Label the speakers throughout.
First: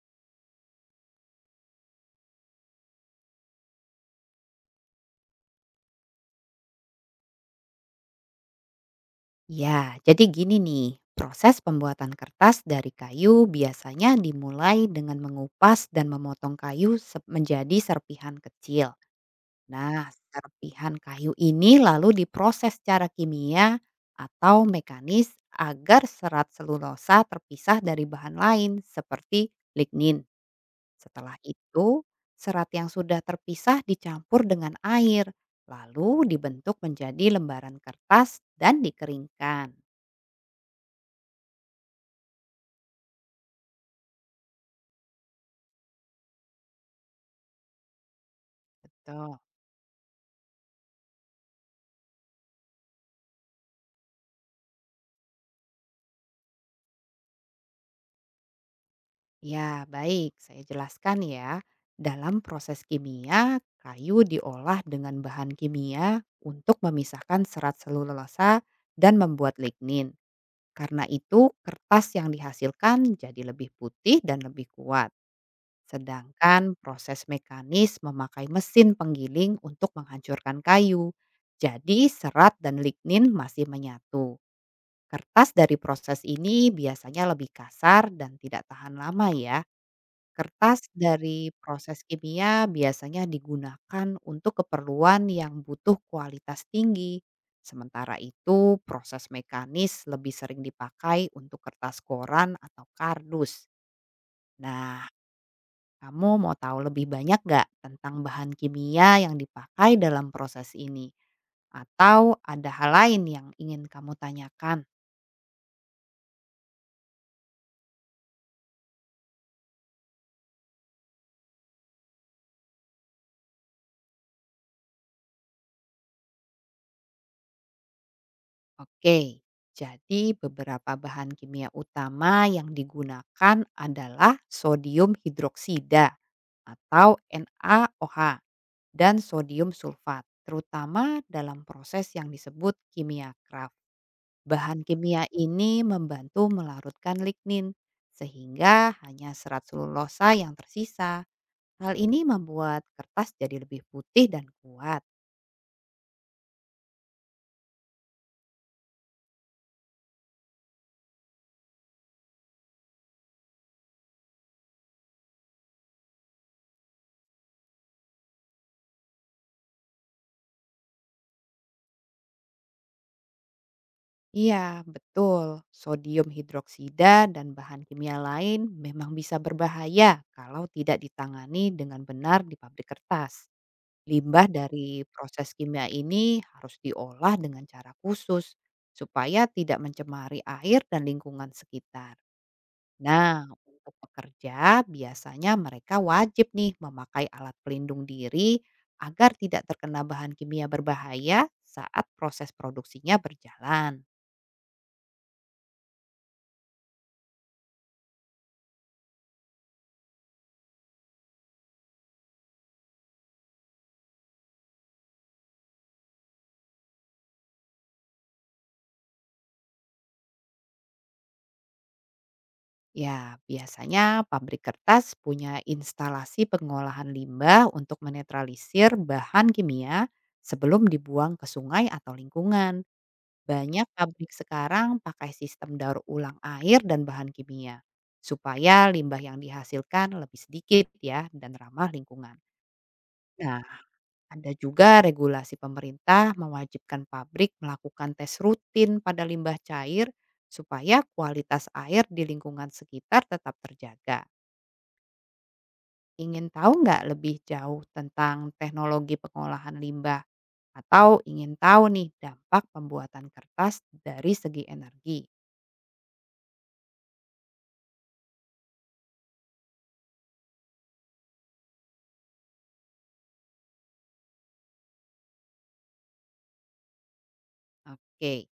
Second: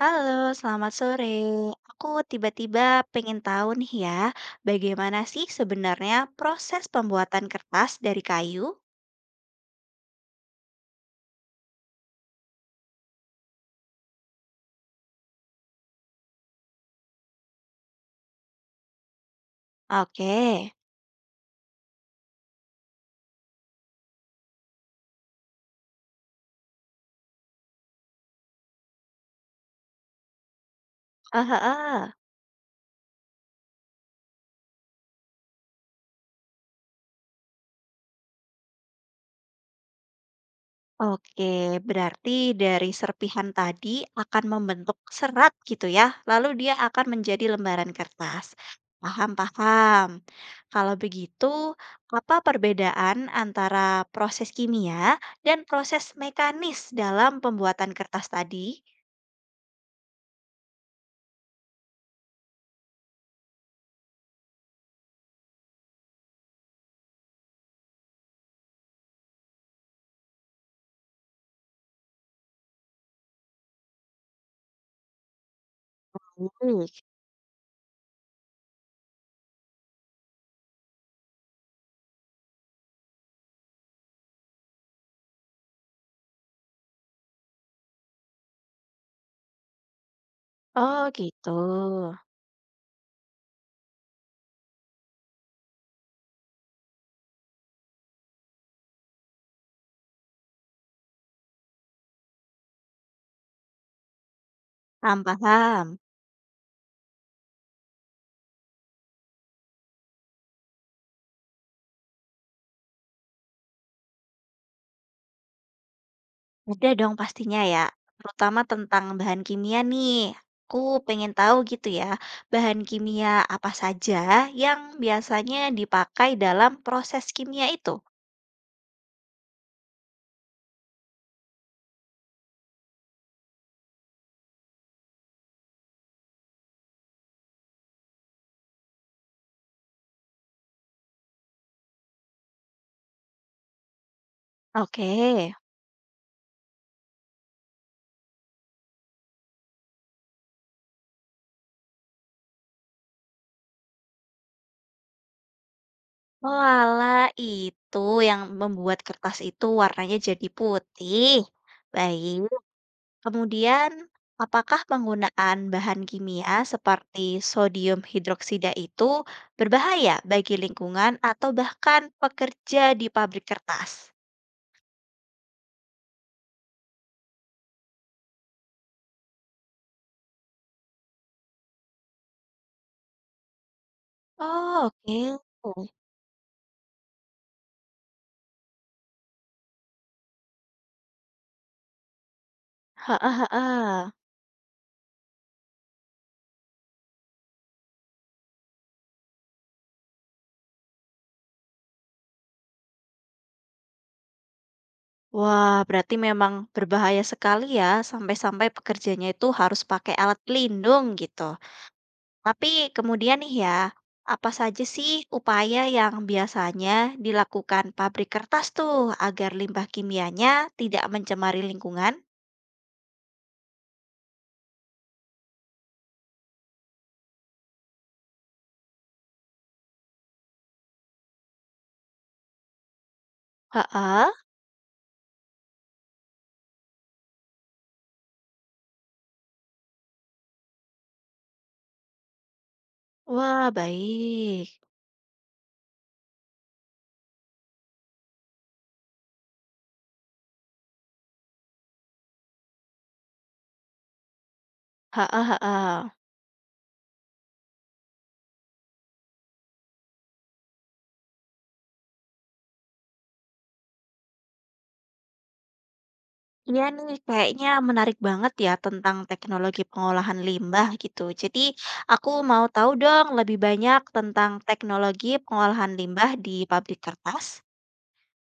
Speaker 1: Halo, selamat sore. Aku tiba-tiba pengen tahu nih ya, bagaimana sih sebenarnya proses pembuatan kertas dari kayu?
Speaker 2: Ya, jadi gini nih, proses pembuatan kertas dari kayu biasanya dimulai dengan mengupas dan memotong kayu menjadi serpihan kecil. Nah,
Speaker 1: Oke,
Speaker 2: serpihan kayu ini lalu diproses secara kimia atau mekanis agar serat selulosa terpisah dari bahan lain seperti lignin. Setelah
Speaker 1: ah, ah,
Speaker 2: itu,
Speaker 1: ah.
Speaker 2: serat yang sudah terpisah dicampur dengan air, lalu dibentuk menjadi lembaran kertas dan dikeringkan.
Speaker 1: Oke, berarti dari serpihan tadi akan membentuk serat gitu ya, lalu dia akan menjadi lembaran kertas. Paham,
Speaker 2: Betul.
Speaker 1: paham. Kalau begitu, apa perbedaan antara proses kimia dan proses mekanis dalam pembuatan kertas tadi?
Speaker 2: Ya, baik. Saya jelaskan ya. Dalam proses kimia, kayu diolah dengan bahan kimia untuk memisahkan serat selulosa dan membuat lignin. Karena itu, kertas yang dihasilkan jadi lebih putih dan lebih kuat. Sedangkan proses mekanis memakai mesin penggiling untuk menghancurkan kayu. Jadi, serat dan lignin masih menyatu. Kertas dari proses ini biasanya lebih kasar dan tidak tahan lama ya. Kertas
Speaker 1: Oh
Speaker 2: dari
Speaker 1: gitu.
Speaker 2: proses kimia biasanya digunakan untuk keperluan yang butuh kualitas tinggi. Sementara itu, proses mekanis lebih sering dipakai untuk kertas koran atau kardus. Nah,
Speaker 1: Paham paham.
Speaker 2: kamu mau tahu lebih banyak nggak tentang bahan kimia yang dipakai dalam proses ini? Atau ada hal lain yang ingin kamu tanyakan?
Speaker 1: Ada dong pastinya ya, terutama tentang bahan kimia nih. Aku pengen tahu gitu ya, bahan kimia apa saja yang biasanya dipakai dalam proses kimia itu.
Speaker 2: Oke, jadi beberapa bahan kimia utama yang digunakan adalah sodium hidroksida atau NaOH dan sodium sulfat, terutama dalam proses yang disebut kimia Kraft. Bahan
Speaker 1: Oke.
Speaker 2: kimia ini membantu melarutkan lignin sehingga hanya serat selulosa yang tersisa. Hal ini membuat kertas jadi lebih putih dan kuat.
Speaker 1: Walah, itu yang membuat kertas itu warnanya jadi putih. Baik. Kemudian, apakah penggunaan bahan kimia seperti sodium hidroksida itu berbahaya bagi lingkungan atau bahkan pekerja di pabrik kertas?
Speaker 2: Iya, betul. Sodium hidroksida dan bahan kimia lain memang bisa berbahaya kalau tidak ditangani dengan benar di pabrik kertas. Limbah
Speaker 1: Oh,
Speaker 2: dari
Speaker 1: oke.
Speaker 2: proses kimia ini harus diolah dengan cara khusus supaya tidak mencemari air dan lingkungan sekitar.
Speaker 1: Heeh,
Speaker 2: Nah, untuk
Speaker 1: heeh.
Speaker 2: pekerja biasanya mereka wajib nih memakai alat pelindung diri agar tidak terkena bahan kimia berbahaya saat proses produksinya berjalan.
Speaker 1: Wah, berarti memang berbahaya sekali ya, sampai-sampai pekerjanya itu harus pakai alat pelindung gitu. Tapi kemudian nih ya, apa saja sih upaya yang biasanya dilakukan pabrik kertas tuh agar limbah kimianya tidak mencemari lingkungan?
Speaker 2: Ya, biasanya pabrik kertas punya instalasi pengolahan limbah untuk menetralisir bahan kimia sebelum dibuang ke sungai atau lingkungan. Banyak pabrik
Speaker 1: Heeh.
Speaker 2: sekarang pakai sistem daur ulang air dan bahan kimia supaya limbah yang dihasilkan lebih sedikit ya dan ramah lingkungan. Nah,
Speaker 1: Wah,
Speaker 2: ada
Speaker 1: baik.
Speaker 2: juga regulasi pemerintah mewajibkan pabrik melakukan tes rutin pada limbah cair supaya kualitas air di lingkungan sekitar tetap terjaga.
Speaker 1: Heeh, heeh.
Speaker 2: Ingin tahu nggak lebih jauh tentang teknologi pengolahan limbah? Atau ingin tahu nih dampak pembuatan kertas dari segi energi?
Speaker 1: Iya nih, kayaknya menarik banget ya tentang teknologi pengolahan limbah gitu. Jadi, aku mau tahu dong lebih banyak tentang teknologi pengolahan limbah di pabrik kertas.
Speaker 2: Oke,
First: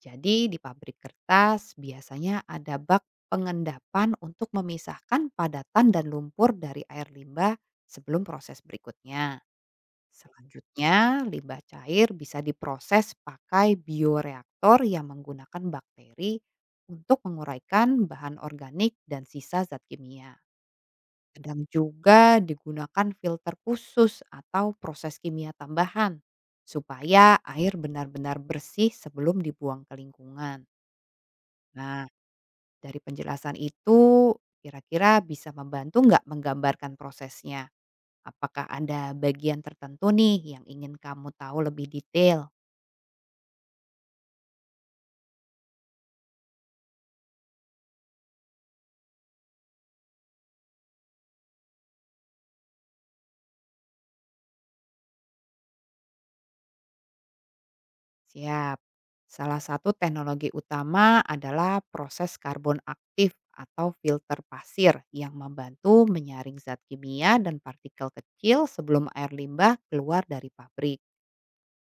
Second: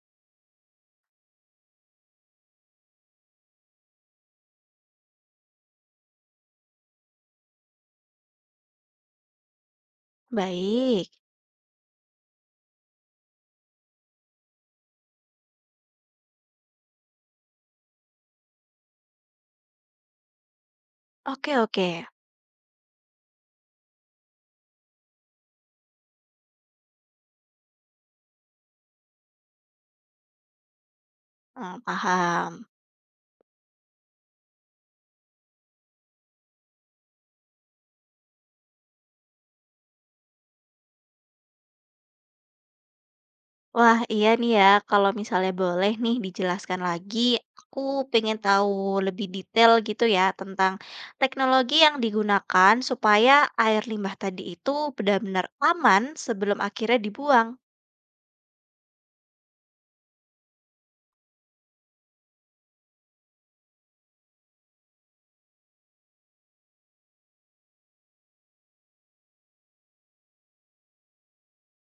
Speaker 2: jadi di pabrik kertas biasanya ada bak pengendapan untuk memisahkan padatan dan lumpur dari air limbah sebelum proses berikutnya.
Speaker 1: Baik.
Speaker 2: Selanjutnya, limbah cair bisa diproses pakai bioreaktor yang menggunakan bakteri untuk menguraikan bahan organik dan sisa zat kimia.
Speaker 1: Oke,
Speaker 2: Kadang
Speaker 1: oke.
Speaker 2: juga digunakan filter khusus atau proses kimia tambahan supaya air benar-benar bersih sebelum dibuang ke lingkungan.
Speaker 1: Hmm,
Speaker 2: Nah,
Speaker 1: paham.
Speaker 2: dari penjelasan itu kira-kira bisa membantu nggak menggambarkan prosesnya? Apakah ada bagian tertentu nih yang ingin kamu tahu lebih detail?
Speaker 1: Wah, iya nih ya, kalau misalnya boleh nih dijelaskan lagi, aku pengen tahu lebih detail gitu ya tentang teknologi yang digunakan supaya air limbah tadi itu benar-benar aman sebelum akhirnya dibuang.
Speaker 2: Siap. Salah satu teknologi utama adalah proses karbon aktif atau filter pasir yang membantu menyaring zat kimia dan partikel kecil sebelum air limbah keluar dari pabrik.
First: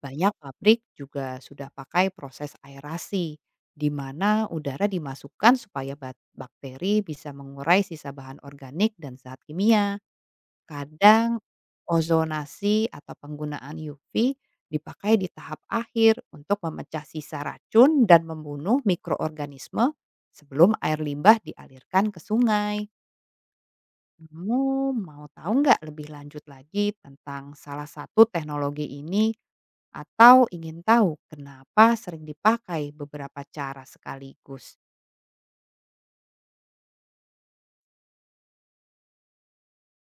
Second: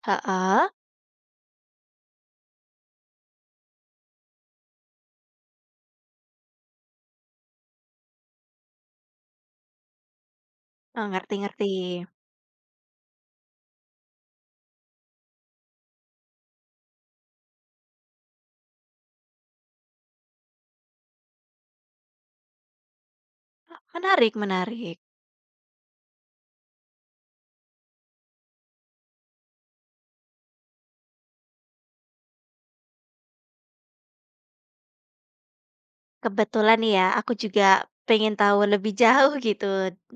Speaker 2: Banyak
Speaker 1: Heeh,
Speaker 2: pabrik juga sudah pakai proses aerasi, di mana udara dimasukkan supaya bakteri bisa mengurai sisa bahan organik dan zat kimia.
Speaker 1: oh,
Speaker 2: Kadang
Speaker 1: ngerti-ngerti.
Speaker 2: ozonasi atau penggunaan UV dipakai di tahap akhir untuk memecah sisa racun dan membunuh mikroorganisme sebelum air limbah dialirkan ke sungai.
Speaker 1: Menarik,
Speaker 2: Kamu
Speaker 1: menarik.
Speaker 2: mau tahu nggak lebih lanjut lagi tentang salah satu teknologi ini atau ingin tahu kenapa sering dipakai beberapa cara sekaligus?
Speaker 1: Kebetulan nih ya, aku juga pengen tahu lebih jauh gitu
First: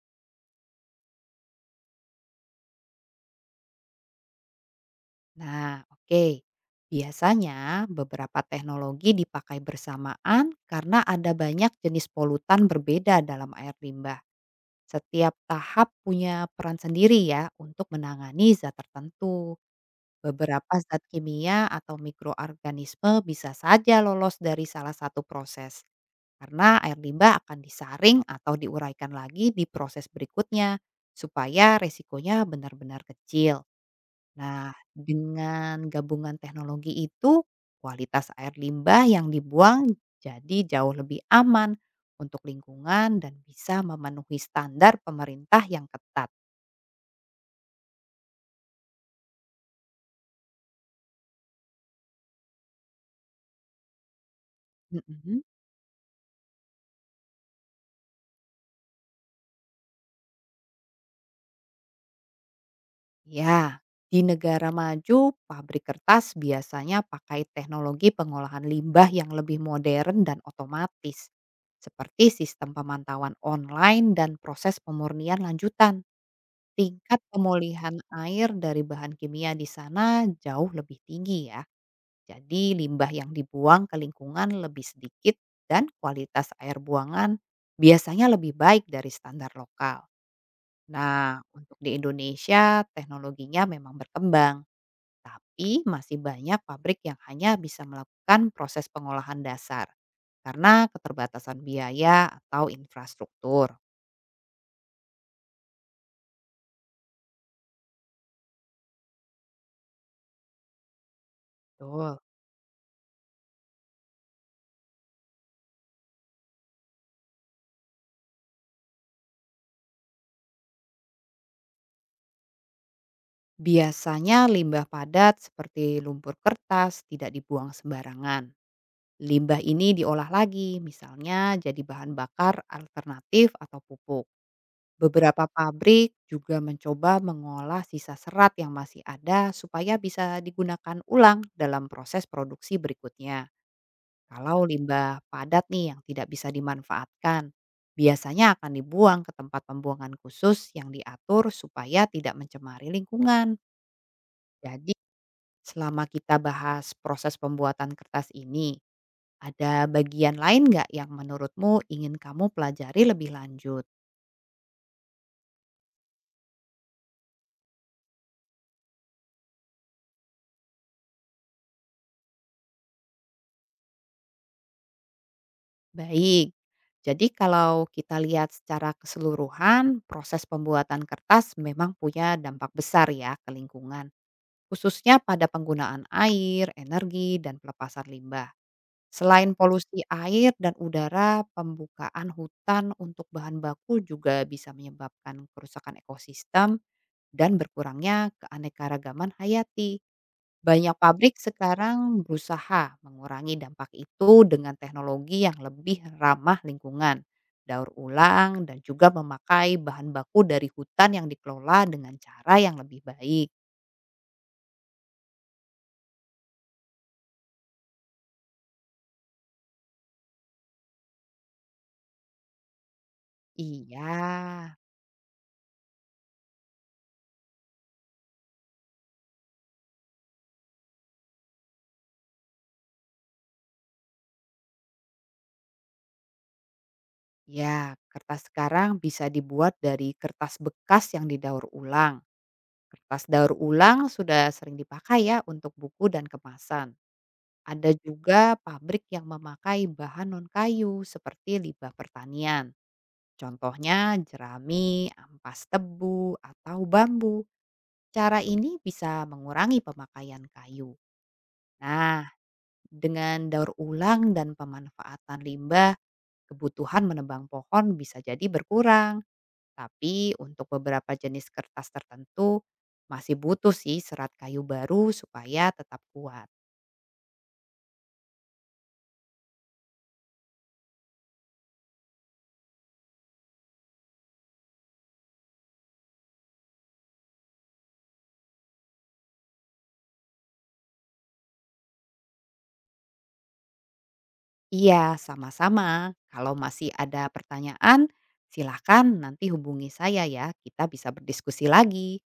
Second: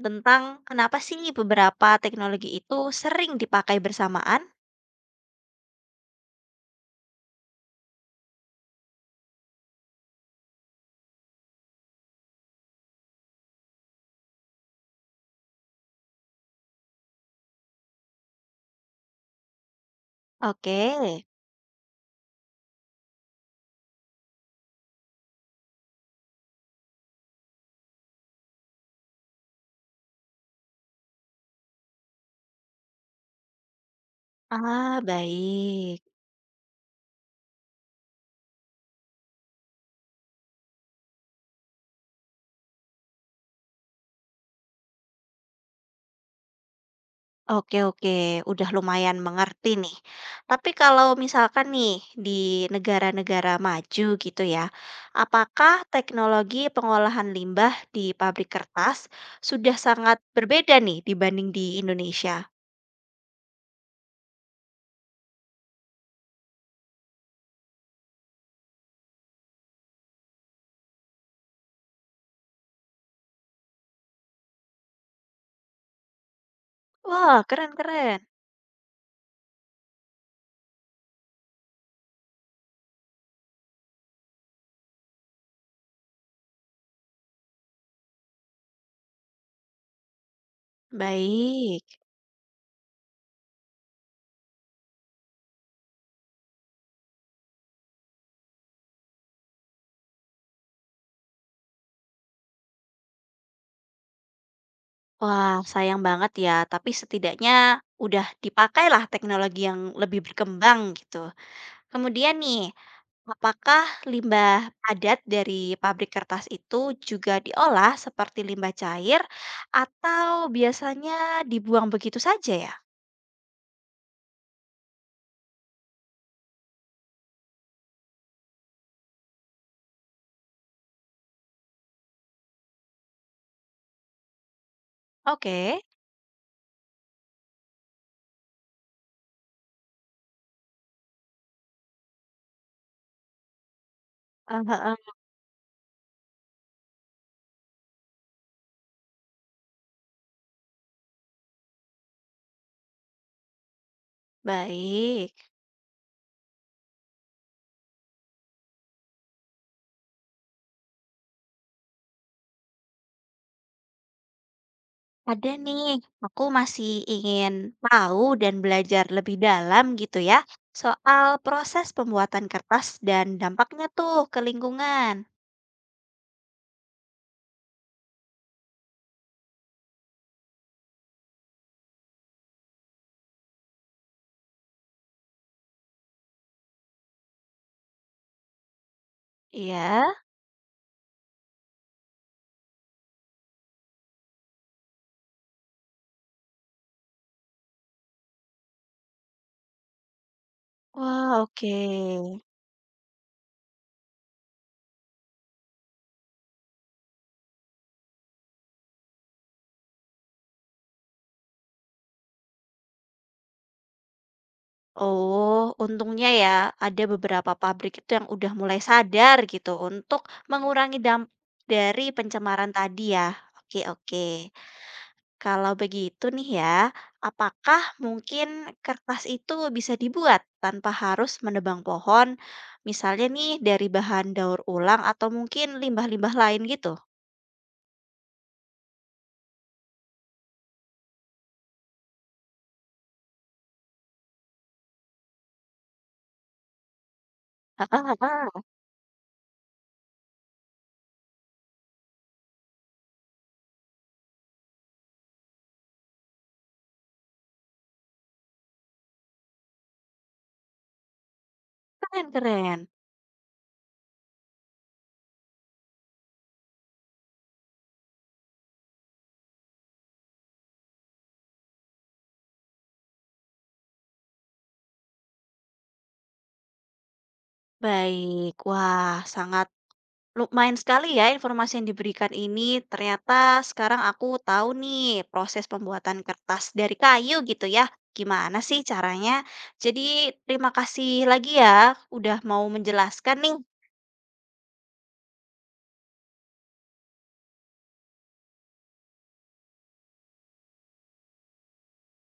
Speaker 1: tentang kenapa sih beberapa teknologi itu sering dipakai bersamaan.
Speaker 2: Nah, oke. Biasanya beberapa teknologi dipakai bersamaan karena ada banyak jenis polutan berbeda dalam air limbah. Setiap tahap punya peran sendiri ya untuk menangani zat tertentu. Beberapa
Speaker 1: Oke.
Speaker 2: zat kimia atau mikroorganisme bisa saja lolos dari salah satu proses karena air limbah akan disaring atau diuraikan lagi di proses berikutnya supaya resikonya benar-benar kecil. Nah,
Speaker 1: Ah,
Speaker 2: dengan
Speaker 1: baik.
Speaker 2: gabungan teknologi itu, kualitas air limbah yang dibuang jadi jauh lebih aman untuk lingkungan dan bisa memenuhi standar pemerintah yang ketat.
Speaker 1: Oke oke, udah lumayan mengerti nih. Tapi kalau misalkan nih di negara-negara maju gitu ya,
Speaker 2: Mm-mm.
Speaker 1: apakah teknologi pengolahan limbah di pabrik kertas sudah sangat berbeda nih dibanding di Indonesia?
Speaker 2: Ya, di negara maju, pabrik kertas biasanya pakai teknologi pengolahan limbah yang lebih modern dan otomatis, seperti sistem pemantauan online dan proses pemurnian lanjutan. Tingkat
Speaker 1: Wah,
Speaker 2: pemulihan
Speaker 1: keren-keren.
Speaker 2: air dari bahan kimia di sana jauh lebih tinggi ya. Jadi limbah yang dibuang ke lingkungan lebih sedikit dan kualitas air buangan biasanya lebih baik dari standar lokal. Nah, untuk di
Speaker 1: Baik.
Speaker 2: Indonesia teknologinya memang berkembang, tapi masih banyak pabrik yang hanya bisa melakukan proses pengolahan dasar karena keterbatasan biaya atau infrastruktur.
Speaker 1: Wah, sayang banget ya, tapi setidaknya udah dipakailah teknologi yang lebih berkembang gitu.
Speaker 2: Betul.
Speaker 1: Kemudian nih, apakah limbah padat dari pabrik kertas itu juga diolah seperti limbah cair atau biasanya dibuang begitu saja ya?
Speaker 2: Biasanya limbah padat seperti lumpur kertas tidak dibuang sembarangan. Limbah ini diolah lagi, misalnya jadi bahan bakar alternatif atau pupuk. Beberapa
Speaker 1: Oke.
Speaker 2: pabrik juga mencoba mengolah sisa serat yang masih ada supaya bisa digunakan ulang dalam proses produksi berikutnya.
Speaker 1: Eh,
Speaker 2: Kalau
Speaker 1: eh, eh.
Speaker 2: limbah padat nih yang tidak bisa dimanfaatkan, biasanya akan dibuang ke tempat pembuangan khusus yang diatur supaya tidak mencemari lingkungan. Jadi
Speaker 1: Baik,
Speaker 2: selama kita bahas proses pembuatan kertas ini, ada bagian lain nggak yang menurutmu ingin kamu pelajari lebih lanjut?
Speaker 1: ada nih. Aku masih ingin tahu dan belajar lebih dalam gitu ya soal proses pembuatan kertas dan dampaknya tuh ke lingkungan.
Speaker 2: Baik, jadi kalau kita lihat secara keseluruhan, proses pembuatan kertas memang punya dampak besar ya ke lingkungan, khususnya pada penggunaan air, energi, dan pelepasan limbah. Selain polusi
Speaker 1: Iya.
Speaker 2: air dan udara, pembukaan hutan untuk bahan baku juga bisa menyebabkan kerusakan ekosistem dan berkurangnya keanekaragaman hayati. Banyak
Speaker 1: Wah,
Speaker 2: pabrik
Speaker 1: oke.
Speaker 2: sekarang berusaha mengurangi dampak itu dengan teknologi yang lebih ramah lingkungan, daur ulang, dan juga memakai bahan baku dari hutan yang dikelola dengan cara yang lebih baik.
Speaker 1: Oh, untungnya ya ada beberapa pabrik itu yang udah mulai sadar gitu untuk mengurangi dampak dari pencemaran tadi ya. Oke,
Speaker 2: Iya,
Speaker 1: oke. Kalau begitu nih ya, apakah mungkin kertas itu bisa dibuat tanpa harus menebang pohon? Misalnya nih dari bahan daur ulang atau mungkin limbah-limbah lain gitu.
Speaker 2: ya kertas sekarang bisa dibuat dari kertas bekas yang didaur ulang. Kertas daur ulang sudah sering dipakai ya untuk buku dan kemasan. Ada juga pabrik yang memakai bahan non-kayu seperti limbah pertanian. Contohnya jerami, ampas tebu, atau bambu. Cara ini bisa mengurangi pemakaian kayu. Nah,
Speaker 1: Keren, keren.
Speaker 2: dengan daur ulang dan pemanfaatan limbah, kebutuhan menebang pohon bisa jadi berkurang. Tapi untuk beberapa jenis kertas tertentu, masih butuh sih serat kayu baru supaya tetap kuat.
Speaker 1: Baik, wah sangat lumayan sekali ya informasi yang diberikan ini. Ternyata sekarang aku tahu nih proses pembuatan kertas dari kayu gitu ya. Gimana sih caranya? Jadi, terima kasih lagi ya udah mau menjelaskan nih.
Speaker 2: Iya, sama-sama. Kalau masih ada pertanyaan, silakan nanti hubungi saya ya. Kita bisa berdiskusi lagi.